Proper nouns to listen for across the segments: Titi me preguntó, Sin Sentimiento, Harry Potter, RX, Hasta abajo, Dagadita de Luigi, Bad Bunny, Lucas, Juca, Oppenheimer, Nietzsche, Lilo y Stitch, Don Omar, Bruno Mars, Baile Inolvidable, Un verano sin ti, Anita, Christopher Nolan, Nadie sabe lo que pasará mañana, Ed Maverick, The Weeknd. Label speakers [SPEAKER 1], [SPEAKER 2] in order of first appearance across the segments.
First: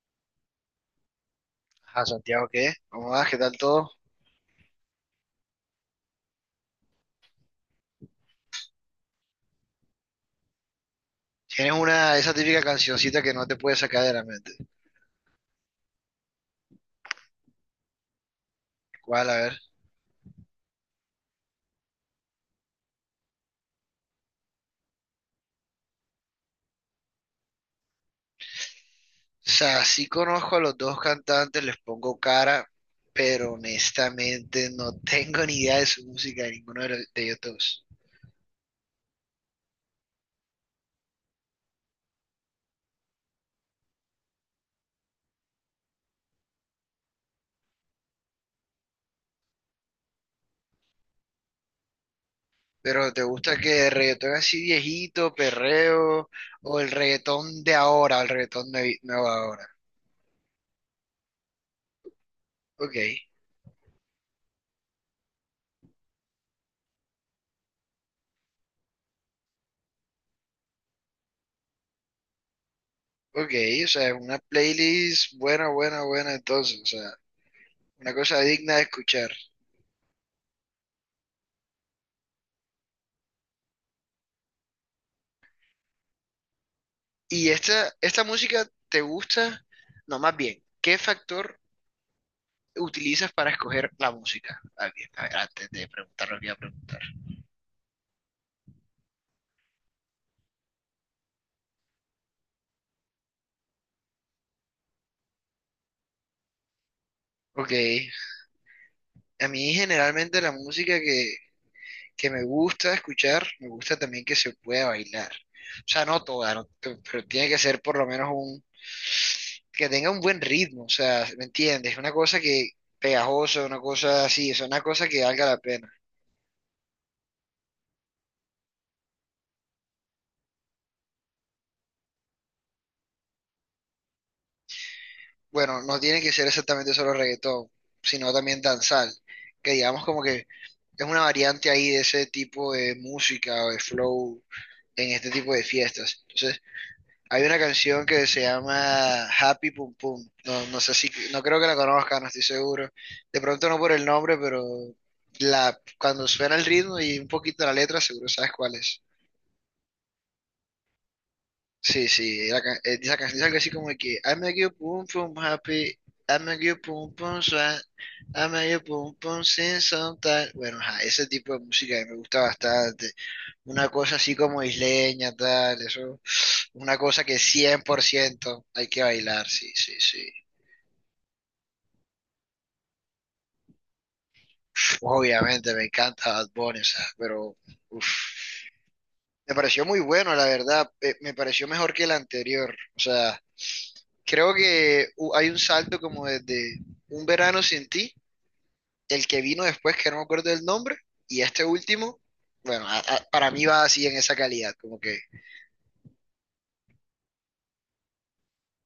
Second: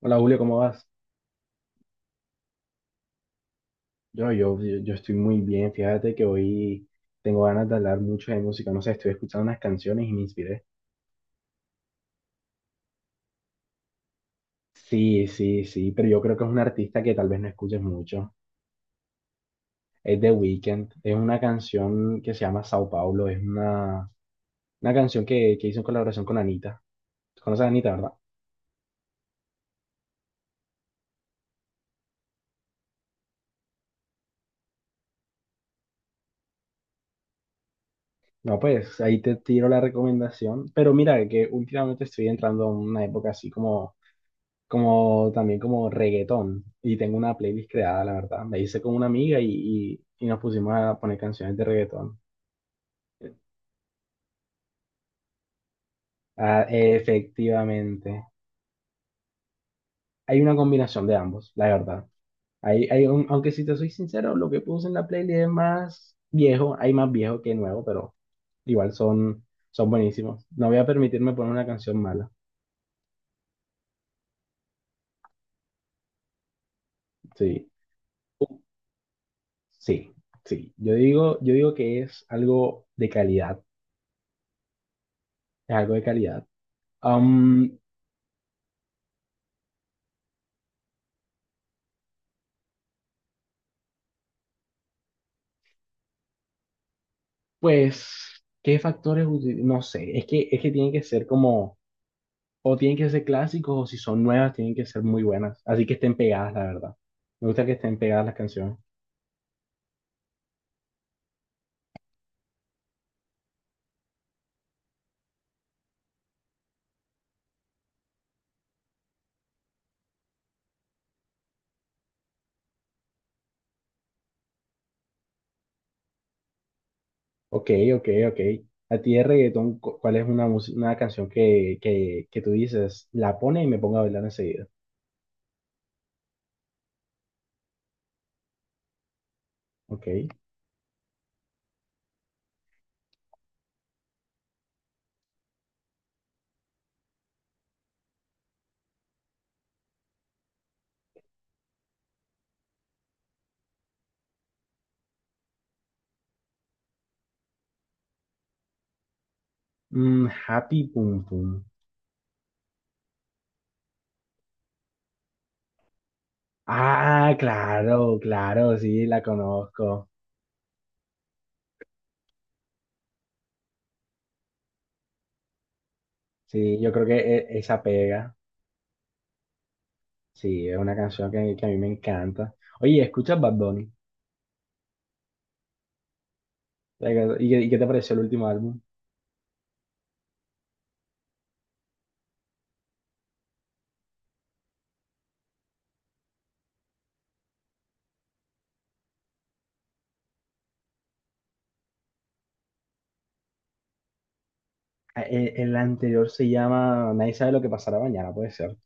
[SPEAKER 1] Hola Julio, ¿cómo vas?
[SPEAKER 2] Ah, Santiago, ¿qué? ¿Cómo vas? ¿Qué tal todo?
[SPEAKER 1] Yo estoy muy bien, fíjate que hoy tengo ganas de hablar mucho de música, no sé, estoy escuchando unas canciones y me inspiré.
[SPEAKER 2] Tienes una, esa típica cancioncita que no te puedes sacar de la mente.
[SPEAKER 1] Sí, sí, sí, pero yo creo que es un artista que tal vez no escuches mucho.
[SPEAKER 2] ¿Cuál? A ver.
[SPEAKER 1] Es The Weeknd, es una canción que se llama Sao Paulo, es una canción que hizo en colaboración con Anita. ¿Conoces a Anita, verdad?
[SPEAKER 2] O sea, sí conozco a los dos cantantes, les pongo cara, pero honestamente no tengo ni idea de su música, de ninguno de, de ellos dos.
[SPEAKER 1] No, pues ahí te tiro la recomendación, pero mira que últimamente estoy entrando en una época así como como también como reggaetón. Y tengo una playlist creada, la verdad. Me hice con una amiga y nos pusimos a poner canciones de reggaetón.
[SPEAKER 2] Pero ¿te gusta que el reggaetón así viejito, perreo,
[SPEAKER 1] Ah,
[SPEAKER 2] o el reggaetón de ahora,
[SPEAKER 1] efectivamente.
[SPEAKER 2] el reggaetón nuevo ahora?
[SPEAKER 1] Hay una combinación de ambos, la verdad.
[SPEAKER 2] Ok,
[SPEAKER 1] Aunque si te soy sincero, lo que puse en la playlist es más viejo. Hay más viejo que nuevo, pero igual son buenísimos. No voy a permitirme poner una canción mala.
[SPEAKER 2] ok, o sea, una playlist buena, buena, buena entonces, o sea,
[SPEAKER 1] Sí,
[SPEAKER 2] una cosa digna de escuchar.
[SPEAKER 1] sí, sí. Yo digo que es algo de calidad. Es algo de calidad.
[SPEAKER 2] ¿Y esta música te gusta? No, más bien, ¿qué factor utilizas para escoger la música? Ah, bien, a ver, antes de preguntar lo que iba a preguntar.
[SPEAKER 1] Pues, no sé, es que tienen que ser como, o tienen que ser clásicos, o si son nuevas, tienen que ser muy buenas. Así que estén pegadas, la verdad. Me gusta que
[SPEAKER 2] Ok,
[SPEAKER 1] estén pegadas las canciones.
[SPEAKER 2] a mí generalmente la música que me gusta escuchar, me gusta también que se pueda bailar. O sea, no toda, no, pero tiene que ser por lo menos un, que tenga un buen ritmo, o sea, ¿me entiendes? Una cosa que pegajosa, una cosa así, o sea, una cosa que valga la pena.
[SPEAKER 1] Ok, ok, ok. A ti de reggaetón, ¿cuál es una canción que tú dices, la pone y me pongo a bailar enseguida?
[SPEAKER 2] Bueno, no tiene que ser exactamente solo reggaetón, sino también danzal, que digamos
[SPEAKER 1] Ok.
[SPEAKER 2] como que es una variante ahí de ese tipo de música o de flow en este tipo de fiestas. Entonces, hay una canción que se llama Happy Pum Pum. No, no sé si, no creo que la conozca, no estoy seguro. De pronto no por el nombre, pero la, cuando suena el ritmo y un poquito la letra, seguro sabes cuál es.
[SPEAKER 1] Mm, Happy Pum Pum.
[SPEAKER 2] Sí, sí, la esa canción es algo así como de que I'm a you pum pum happy, I'm a you pum
[SPEAKER 1] Ah,
[SPEAKER 2] pum sad,
[SPEAKER 1] claro,
[SPEAKER 2] I'm a
[SPEAKER 1] claro,
[SPEAKER 2] you
[SPEAKER 1] sí,
[SPEAKER 2] pum
[SPEAKER 1] la
[SPEAKER 2] pum sin
[SPEAKER 1] conozco.
[SPEAKER 2] sometimes. Bueno, ajá, ese tipo de música a mí me gusta bastante. Una cosa así como isleña, tal, eso.
[SPEAKER 1] Sí, yo
[SPEAKER 2] Una
[SPEAKER 1] creo que
[SPEAKER 2] cosa que
[SPEAKER 1] esa
[SPEAKER 2] cien por
[SPEAKER 1] pega.
[SPEAKER 2] ciento hay que bailar, sí, sí, sí.
[SPEAKER 1] Sí, es una canción que a mí me encanta. Oye, ¿escuchas Bad Bunny?
[SPEAKER 2] Obviamente me encanta Bad Bunny, o sea,
[SPEAKER 1] Like, ¿Y
[SPEAKER 2] pero
[SPEAKER 1] qué, y qué te
[SPEAKER 2] uf,
[SPEAKER 1] pareció el último álbum?
[SPEAKER 2] me pareció muy bueno, la verdad. Me pareció mejor que el anterior, o sea. Creo que hay un salto como desde Un verano sin ti, el que vino después, que no me acuerdo del nombre, y este último, bueno, para mí va así en esa calidad, como que
[SPEAKER 1] Ah, El anterior se llama Nadie sabe lo que pasará mañana, puede ser.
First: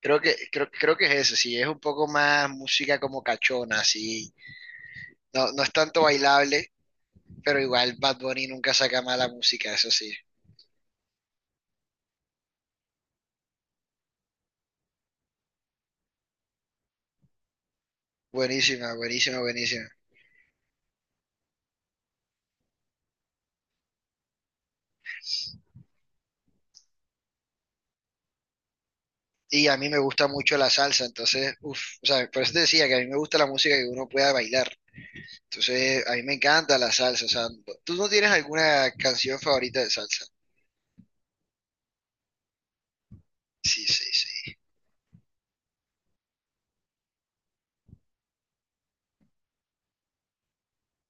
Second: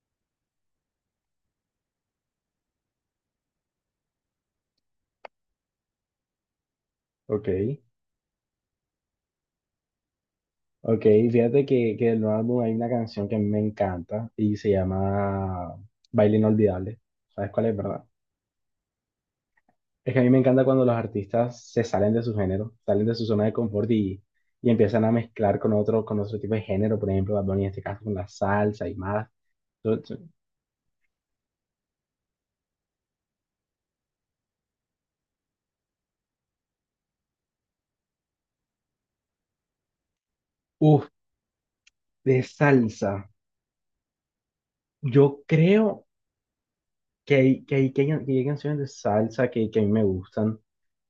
[SPEAKER 2] creo que es eso, sí, es un poco más música como cachona, así, no, no es tanto bailable,
[SPEAKER 1] Ok,
[SPEAKER 2] pero igual Bad Bunny nunca saca mala música, eso sí,
[SPEAKER 1] ok. Fíjate que del nuevo álbum hay una canción que a mí me encanta y se llama Baile Inolvidable. ¿Sabes cuál es, verdad?
[SPEAKER 2] buenísima, buenísima, buenísima.
[SPEAKER 1] Es que a mí me encanta cuando los artistas se salen de su género, salen de su zona de confort y empiezan a mezclar con otro tipo de género. Por ejemplo, Bad Bunny en este caso con la salsa y más.
[SPEAKER 2] Y a mí me
[SPEAKER 1] Entonces,
[SPEAKER 2] gusta mucho la salsa, entonces, uff, o sea, por eso te decía que a mí me gusta la música que uno pueda bailar. Entonces, a mí me encanta la salsa. O sea, ¿tú no tienes alguna canción favorita de salsa?
[SPEAKER 1] uf, de salsa.
[SPEAKER 2] Sí, sí, sí.
[SPEAKER 1] Yo creo que hay canciones de salsa que a mí me gustan.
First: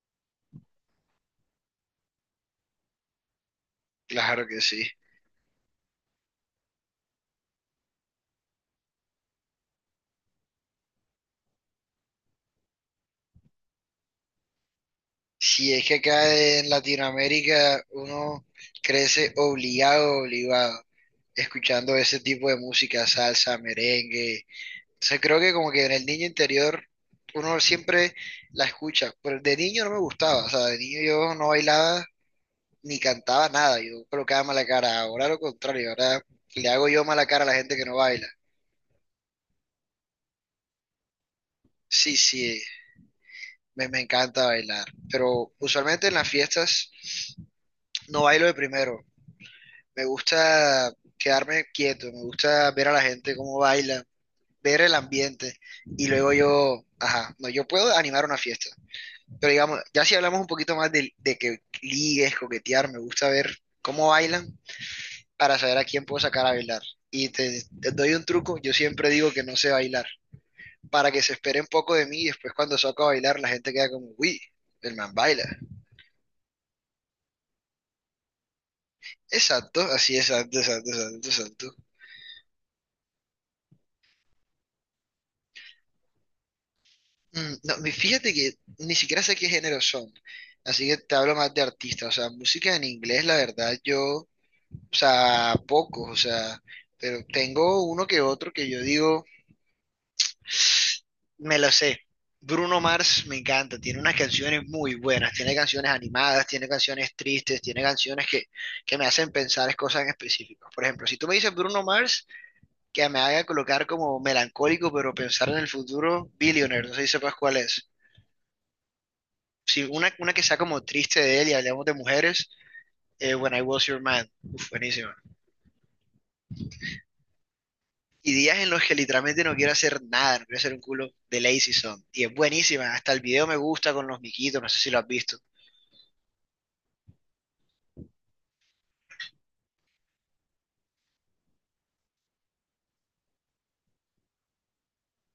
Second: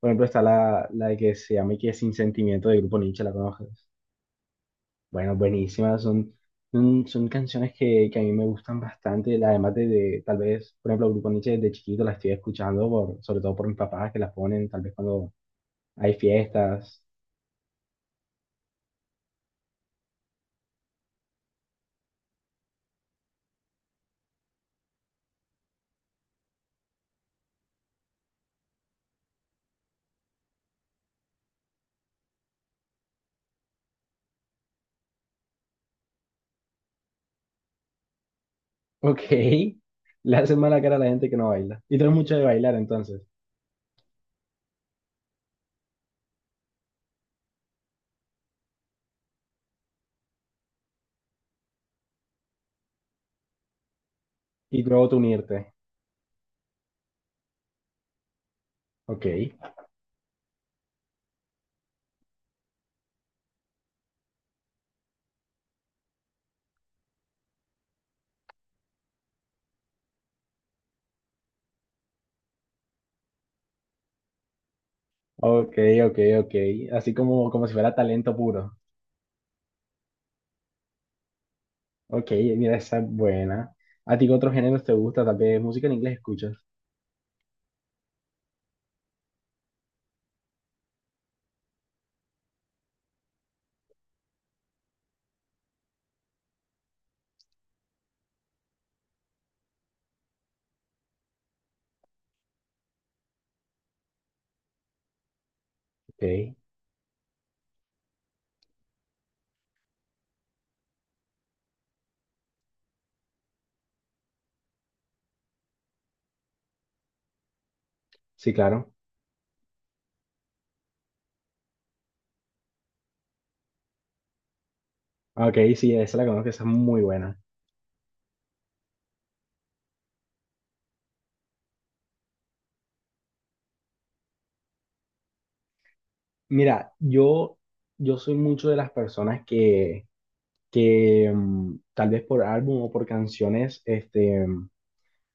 [SPEAKER 1] Por ejemplo, está la de que se llama y que es Sin Sentimiento del grupo Nietzsche, ¿la conoces?
[SPEAKER 2] Claro que sí.
[SPEAKER 1] Bueno, buenísima. Son canciones que a mí me gustan bastante. Además tal vez, por ejemplo, el grupo Nietzsche desde chiquito la estoy escuchando, por, sobre todo por mis papás que las ponen, tal vez cuando
[SPEAKER 2] Si es que
[SPEAKER 1] hay
[SPEAKER 2] acá en
[SPEAKER 1] fiestas.
[SPEAKER 2] Latinoamérica uno crece obligado, obligado, escuchando ese tipo de música, salsa, merengue. Entonces, creo que como que en el niño interior uno siempre la escucha. Pero de niño no me gustaba. O sea, de niño yo no bailaba ni cantaba nada. Yo colocaba mala cara. Ahora lo contrario. Ahora le hago yo mala cara a la gente que no baila.
[SPEAKER 1] Ok, le hacen mala cara a la gente que no baila. Y tú eres
[SPEAKER 2] Sí,
[SPEAKER 1] mucho de
[SPEAKER 2] sí,
[SPEAKER 1] bailar entonces.
[SPEAKER 2] me encanta bailar, pero usualmente en las fiestas no bailo de primero. Me gusta quedarme quieto, me gusta ver a la gente cómo baila,
[SPEAKER 1] Y
[SPEAKER 2] ver el
[SPEAKER 1] luego tú
[SPEAKER 2] ambiente
[SPEAKER 1] unirte.
[SPEAKER 2] y luego yo, ajá, no, yo puedo animar una fiesta.
[SPEAKER 1] Ok.
[SPEAKER 2] Pero digamos, ya si hablamos un poquito más de que ligues, coquetear, me gusta ver cómo bailan para saber a quién puedo sacar a bailar. Y te doy un truco, yo siempre digo que no sé bailar, para que se espere un poco de mí, y después cuando saco a bailar la gente queda como, uy, el man baila.
[SPEAKER 1] Ok, ok, ok. Así como, como si fuera talento puro.
[SPEAKER 2] Exacto, así, exacto, exacto, exacto, exacto.
[SPEAKER 1] Ok, mira, esa es buena. ¿A ti qué otros géneros te gusta? Tal vez música en inglés escuchas.
[SPEAKER 2] Mm, no, fíjate que ni siquiera sé qué género son, así que te hablo más de artistas, o sea, música en inglés, la verdad, yo, o sea, pocos, o sea, pero tengo uno que otro que yo digo... Me lo sé. Bruno Mars me encanta, tiene unas canciones muy buenas, tiene canciones
[SPEAKER 1] Ok,
[SPEAKER 2] animadas, tiene canciones tristes, tiene canciones que me hacen pensar en cosas en específico. Por ejemplo, si tú me dices Bruno Mars, que me haga colocar como melancólico, pero pensar en el futuro, Billionaire, no sé si sepas cuál es.
[SPEAKER 1] sí, claro.
[SPEAKER 2] Si una, una que sea como triste de él y hablamos de mujeres, When I Was Your Man, uf, buenísima.
[SPEAKER 1] Ah, ok, sí, esa la conozco, esa es muy buena.
[SPEAKER 2] Y días en los que literalmente no quiero hacer nada, no quiero hacer un culo de Lazy Song. Y es buenísima, hasta el video me gusta con los miquitos, no sé si lo has visto.
[SPEAKER 1] Mira, yo soy mucho de las personas que tal vez por álbum o por canciones,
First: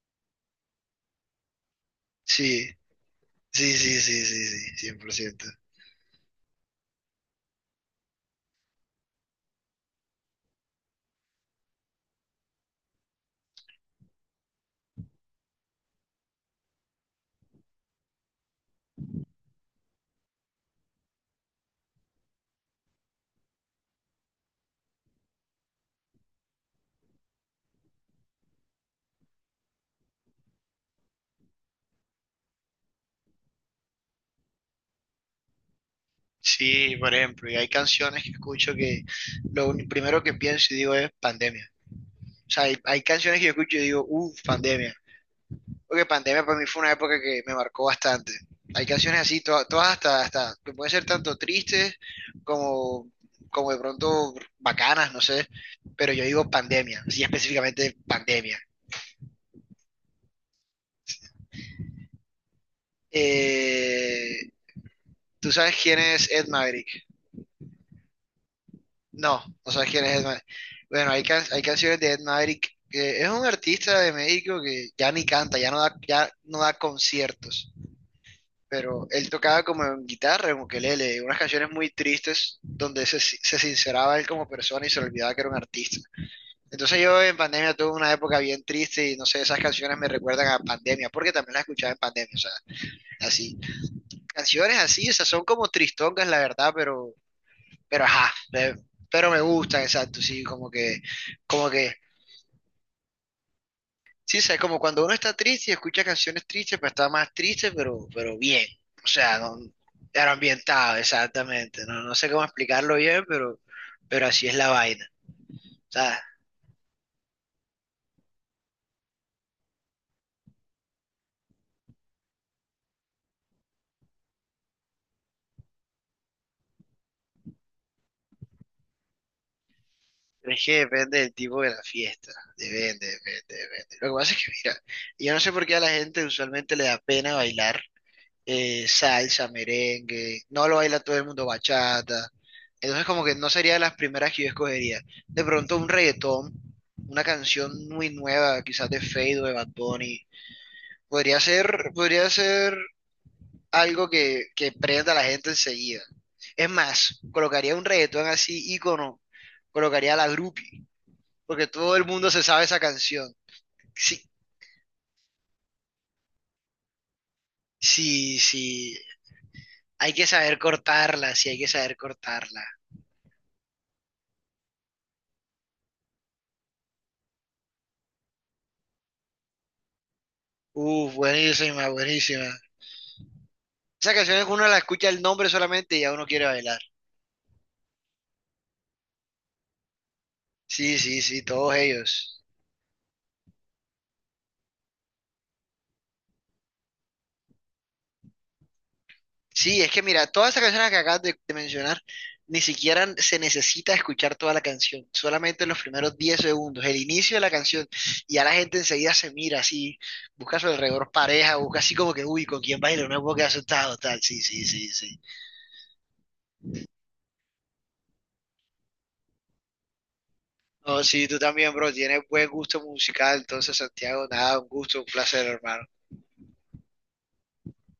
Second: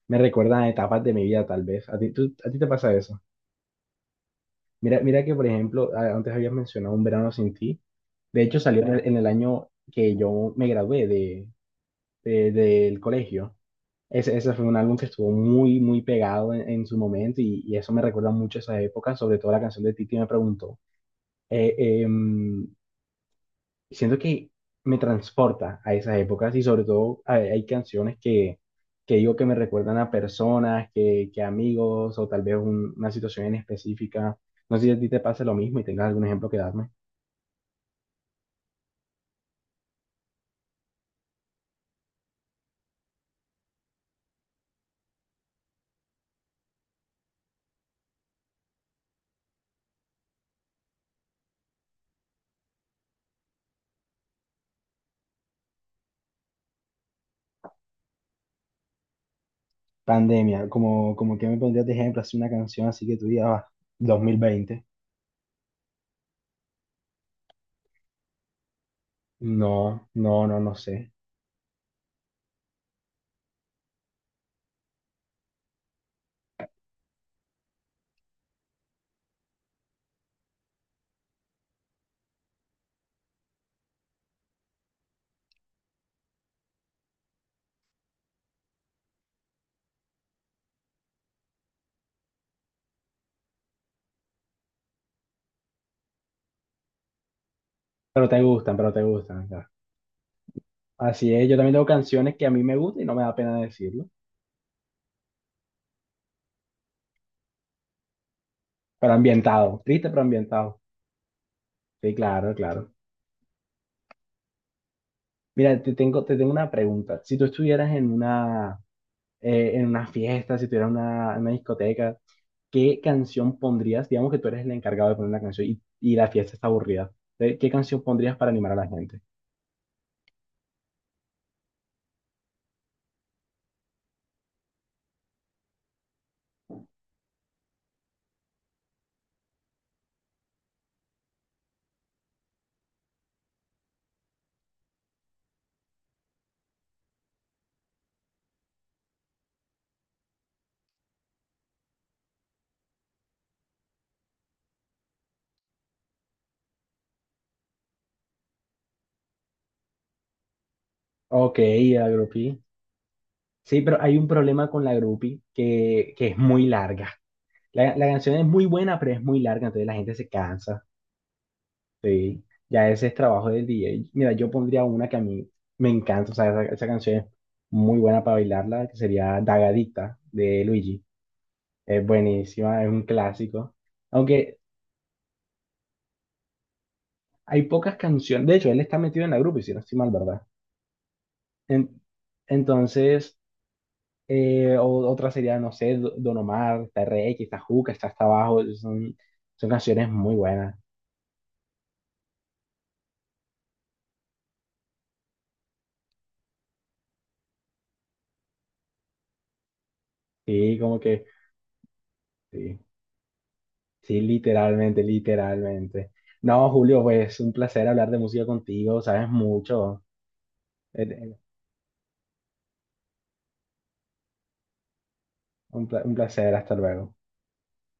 [SPEAKER 1] me recuerdan a etapas de mi vida, tal vez. ¿A ti, a ti te
[SPEAKER 2] Sí.
[SPEAKER 1] pasa eso?
[SPEAKER 2] Sí, sí, sí, sí, sí, cien
[SPEAKER 1] Mira,
[SPEAKER 2] por
[SPEAKER 1] mira que, por
[SPEAKER 2] ciento
[SPEAKER 1] ejemplo, antes habías mencionado Un verano sin ti. De hecho, salió en el año que yo me gradué del colegio. Ese fue un álbum que estuvo muy, muy pegado en su momento y eso me recuerda mucho a esa época, sobre todo la canción de Titi me preguntó. Eh, eh, Siento que me transporta a esas épocas y sobre todo hay canciones que digo que me recuerdan a personas, que amigos o tal vez una situación en específica. No sé si a ti te pasa lo mismo y tengas algún ejemplo que darme.
[SPEAKER 2] Sí, por ejemplo, y hay canciones que escucho que primero que pienso y digo es pandemia. O sea, hay canciones que yo escucho y digo, uff, pandemia. Porque pandemia para mí fue una época que me marcó bastante. Hay canciones así, todas hasta, hasta, que pueden ser tanto tristes como, como de pronto bacanas, no sé. Pero yo digo pandemia, sí, específicamente pandemia.
[SPEAKER 1] Pandemia, como, como que me pondrías de ejemplo, así una canción así que tú digas, "Ah,
[SPEAKER 2] Eh,
[SPEAKER 1] 2020."
[SPEAKER 2] ¿Tú sabes quién es Ed Maverick? No,
[SPEAKER 1] No,
[SPEAKER 2] no sabes quién es Ed
[SPEAKER 1] no,
[SPEAKER 2] Maverick.
[SPEAKER 1] no, no sé.
[SPEAKER 2] Bueno, hay, hay canciones de Ed Maverick, que es un artista de México que ya ni canta, ya no da, ya no da conciertos, pero él tocaba como en guitarra, en ukelele, unas canciones muy tristes donde se, se sinceraba él como persona y se olvidaba que era un artista. Entonces yo en pandemia tuve una época bien triste y no sé, esas canciones me recuerdan a pandemia, porque también las escuchaba en pandemia, o sea, así. Canciones así, esas son como tristongas, la verdad, pero
[SPEAKER 1] Pero
[SPEAKER 2] ajá,
[SPEAKER 1] te gustan, pero te
[SPEAKER 2] pero me
[SPEAKER 1] gustan. Ya.
[SPEAKER 2] gustan, exacto, sí,
[SPEAKER 1] Así es, yo
[SPEAKER 2] como
[SPEAKER 1] también tengo
[SPEAKER 2] que,
[SPEAKER 1] canciones que a mí me gustan y no me da pena decirlo.
[SPEAKER 2] sí, sabes, como cuando uno está triste y escucha canciones tristes, pues está más triste, pero bien, o
[SPEAKER 1] Pero
[SPEAKER 2] sea, no,
[SPEAKER 1] ambientado, triste pero
[SPEAKER 2] pero
[SPEAKER 1] ambientado.
[SPEAKER 2] ambientado, exactamente, no,
[SPEAKER 1] Sí,
[SPEAKER 2] no sé cómo
[SPEAKER 1] claro, claro.
[SPEAKER 2] explicarlo bien, pero así es la vaina,
[SPEAKER 1] Mira, te
[SPEAKER 2] ¿sabes?
[SPEAKER 1] tengo, te tengo una pregunta. Si tú estuvieras en una fiesta, si tuvieras una, en una discoteca, ¿qué canción pondrías? Digamos que tú eres el encargado de poner una canción y la fiesta está aburrida. ¿Qué qué canción pondrías para animar a la gente?
[SPEAKER 2] Es que depende del tipo de la fiesta, depende, depende, depende. Lo que pasa es que, mira, yo no sé por qué a la gente usualmente le da pena bailar salsa, merengue, no lo baila todo el mundo bachata. Entonces como que no sería de las primeras que yo escogería. De pronto un reggaetón, una canción muy nueva, quizás de Fade o de Bad Bunny. Podría ser algo que prenda a la gente enseguida. Es más, colocaría un reggaetón así, ícono, colocaría a la groupie,
[SPEAKER 1] Ok,
[SPEAKER 2] porque todo el
[SPEAKER 1] la
[SPEAKER 2] mundo se
[SPEAKER 1] groupie.
[SPEAKER 2] sabe esa canción.
[SPEAKER 1] Sí, pero hay
[SPEAKER 2] Sí,
[SPEAKER 1] un problema con la groupie que es muy larga. La canción
[SPEAKER 2] sí,
[SPEAKER 1] es muy
[SPEAKER 2] sí,
[SPEAKER 1] buena, pero es muy larga, entonces la
[SPEAKER 2] hay
[SPEAKER 1] gente
[SPEAKER 2] que
[SPEAKER 1] se
[SPEAKER 2] saber
[SPEAKER 1] cansa.
[SPEAKER 2] cortarla, sí, hay que saber
[SPEAKER 1] Sí,
[SPEAKER 2] cortarla.
[SPEAKER 1] ya ese es trabajo del DJ. Mira, yo pondría una que a mí me encanta, o sea, esa canción es muy buena para bailarla, que sería Dagadita de Luigi.
[SPEAKER 2] Buenísima,
[SPEAKER 1] Es
[SPEAKER 2] buenísima.
[SPEAKER 1] buenísima, es un clásico.
[SPEAKER 2] Esa canción es que
[SPEAKER 1] Aunque
[SPEAKER 2] uno la escucha el nombre solamente y ya uno quiere bailar.
[SPEAKER 1] hay pocas canciones, de hecho, él está metido en la grupo, y si no estoy mal, ¿verdad?
[SPEAKER 2] Sí, sí, sí, todos
[SPEAKER 1] En-
[SPEAKER 2] ellos.
[SPEAKER 1] entonces, otra sería, no sé, Don Omar, está RX, está Juca, está hasta abajo, son
[SPEAKER 2] Sí, es que
[SPEAKER 1] canciones
[SPEAKER 2] mira,
[SPEAKER 1] muy
[SPEAKER 2] todas esas
[SPEAKER 1] buenas.
[SPEAKER 2] canciones que acabas de mencionar, ni siquiera se necesita escuchar toda la canción, solamente los primeros 10 segundos, el inicio de la canción, y ya la gente enseguida se mira así, busca a su
[SPEAKER 1] Sí, como
[SPEAKER 2] alrededor
[SPEAKER 1] que,
[SPEAKER 2] pareja, busca así como que, uy, ¿con
[SPEAKER 1] sí.
[SPEAKER 2] quién baila? No puedo quedar asustado, tal.
[SPEAKER 1] Sí,
[SPEAKER 2] Sí, sí, sí,
[SPEAKER 1] literalmente,
[SPEAKER 2] sí.
[SPEAKER 1] literalmente. No, Julio, pues un placer hablar de música contigo, sabes mucho. Eh,
[SPEAKER 2] No, sí,
[SPEAKER 1] eh,
[SPEAKER 2] tú también, bro, tienes buen gusto musical, entonces, Santiago, nada, un gusto, un placer, hermano.
[SPEAKER 1] Un placer, hasta luego.